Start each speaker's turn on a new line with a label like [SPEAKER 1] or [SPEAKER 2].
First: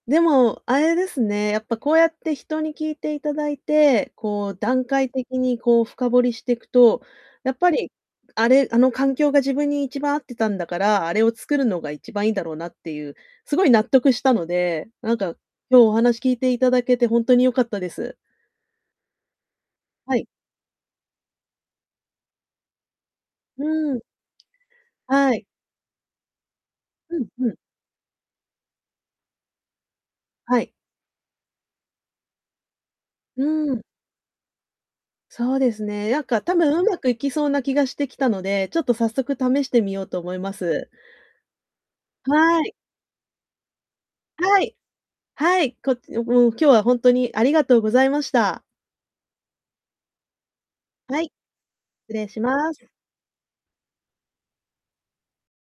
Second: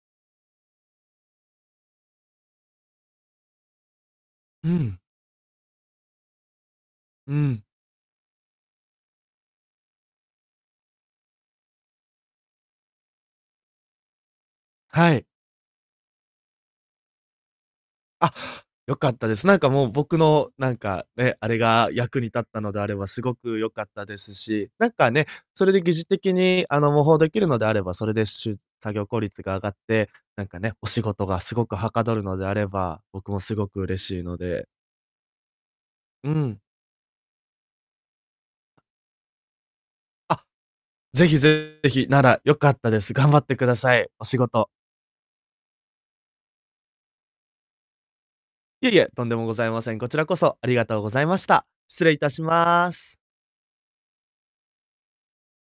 [SPEAKER 1] でも、あれですね、やっぱ、こうやって人に聞いていただいて、こう、
[SPEAKER 2] うー
[SPEAKER 1] 段
[SPEAKER 2] ん。
[SPEAKER 1] 階的に、こう、深掘りしていくと、
[SPEAKER 2] うー
[SPEAKER 1] やっ
[SPEAKER 2] ん。
[SPEAKER 1] ぱり、あれ、あの環境が自分に一番合ってたんだから、あれを作るのが一番いいんだろうなっていう、すごい納得したので、な
[SPEAKER 2] は
[SPEAKER 1] ん
[SPEAKER 2] い。
[SPEAKER 1] か、今日お話聞いていただけてほんとに良かったです。
[SPEAKER 2] あ、良かったです。なんか、もう、僕
[SPEAKER 1] はい。
[SPEAKER 2] の、なんか、ね、あれが役に立ったのであればすごく
[SPEAKER 1] う
[SPEAKER 2] 良かっ
[SPEAKER 1] ーん。
[SPEAKER 2] たですし、なんか、ね、
[SPEAKER 1] はい。
[SPEAKER 2] それで疑似的に、あの、模倣
[SPEAKER 1] うん
[SPEAKER 2] できる
[SPEAKER 1] うん。
[SPEAKER 2] のであれば、それで、しゅ作業効率が上がって、なんか、
[SPEAKER 1] はい。
[SPEAKER 2] ね、お仕事がすごくはかどるのであれば、僕も
[SPEAKER 1] う
[SPEAKER 2] すご
[SPEAKER 1] ーん。
[SPEAKER 2] く嬉しいので
[SPEAKER 1] そうですね。なん
[SPEAKER 2] うー
[SPEAKER 1] か、多
[SPEAKER 2] ん。
[SPEAKER 1] 分上手くいきそうな気がしてきたので、ちょっと、早速試してみようと思い
[SPEAKER 2] あ、
[SPEAKER 1] ます。
[SPEAKER 2] ぜひぜひ、なら良
[SPEAKER 1] は
[SPEAKER 2] か
[SPEAKER 1] い。
[SPEAKER 2] ったです。頑張ってください、お仕
[SPEAKER 1] は
[SPEAKER 2] 事。
[SPEAKER 1] い。はい、こおもう、今日はほんとにありがとうございました。
[SPEAKER 2] いえいえ、とんでもございません。こちらこそありがとうご
[SPEAKER 1] は
[SPEAKER 2] ざい
[SPEAKER 1] い。
[SPEAKER 2] ました。失
[SPEAKER 1] 失
[SPEAKER 2] 礼い
[SPEAKER 1] 礼
[SPEAKER 2] た
[SPEAKER 1] し
[SPEAKER 2] し
[SPEAKER 1] ます。
[SPEAKER 2] ます。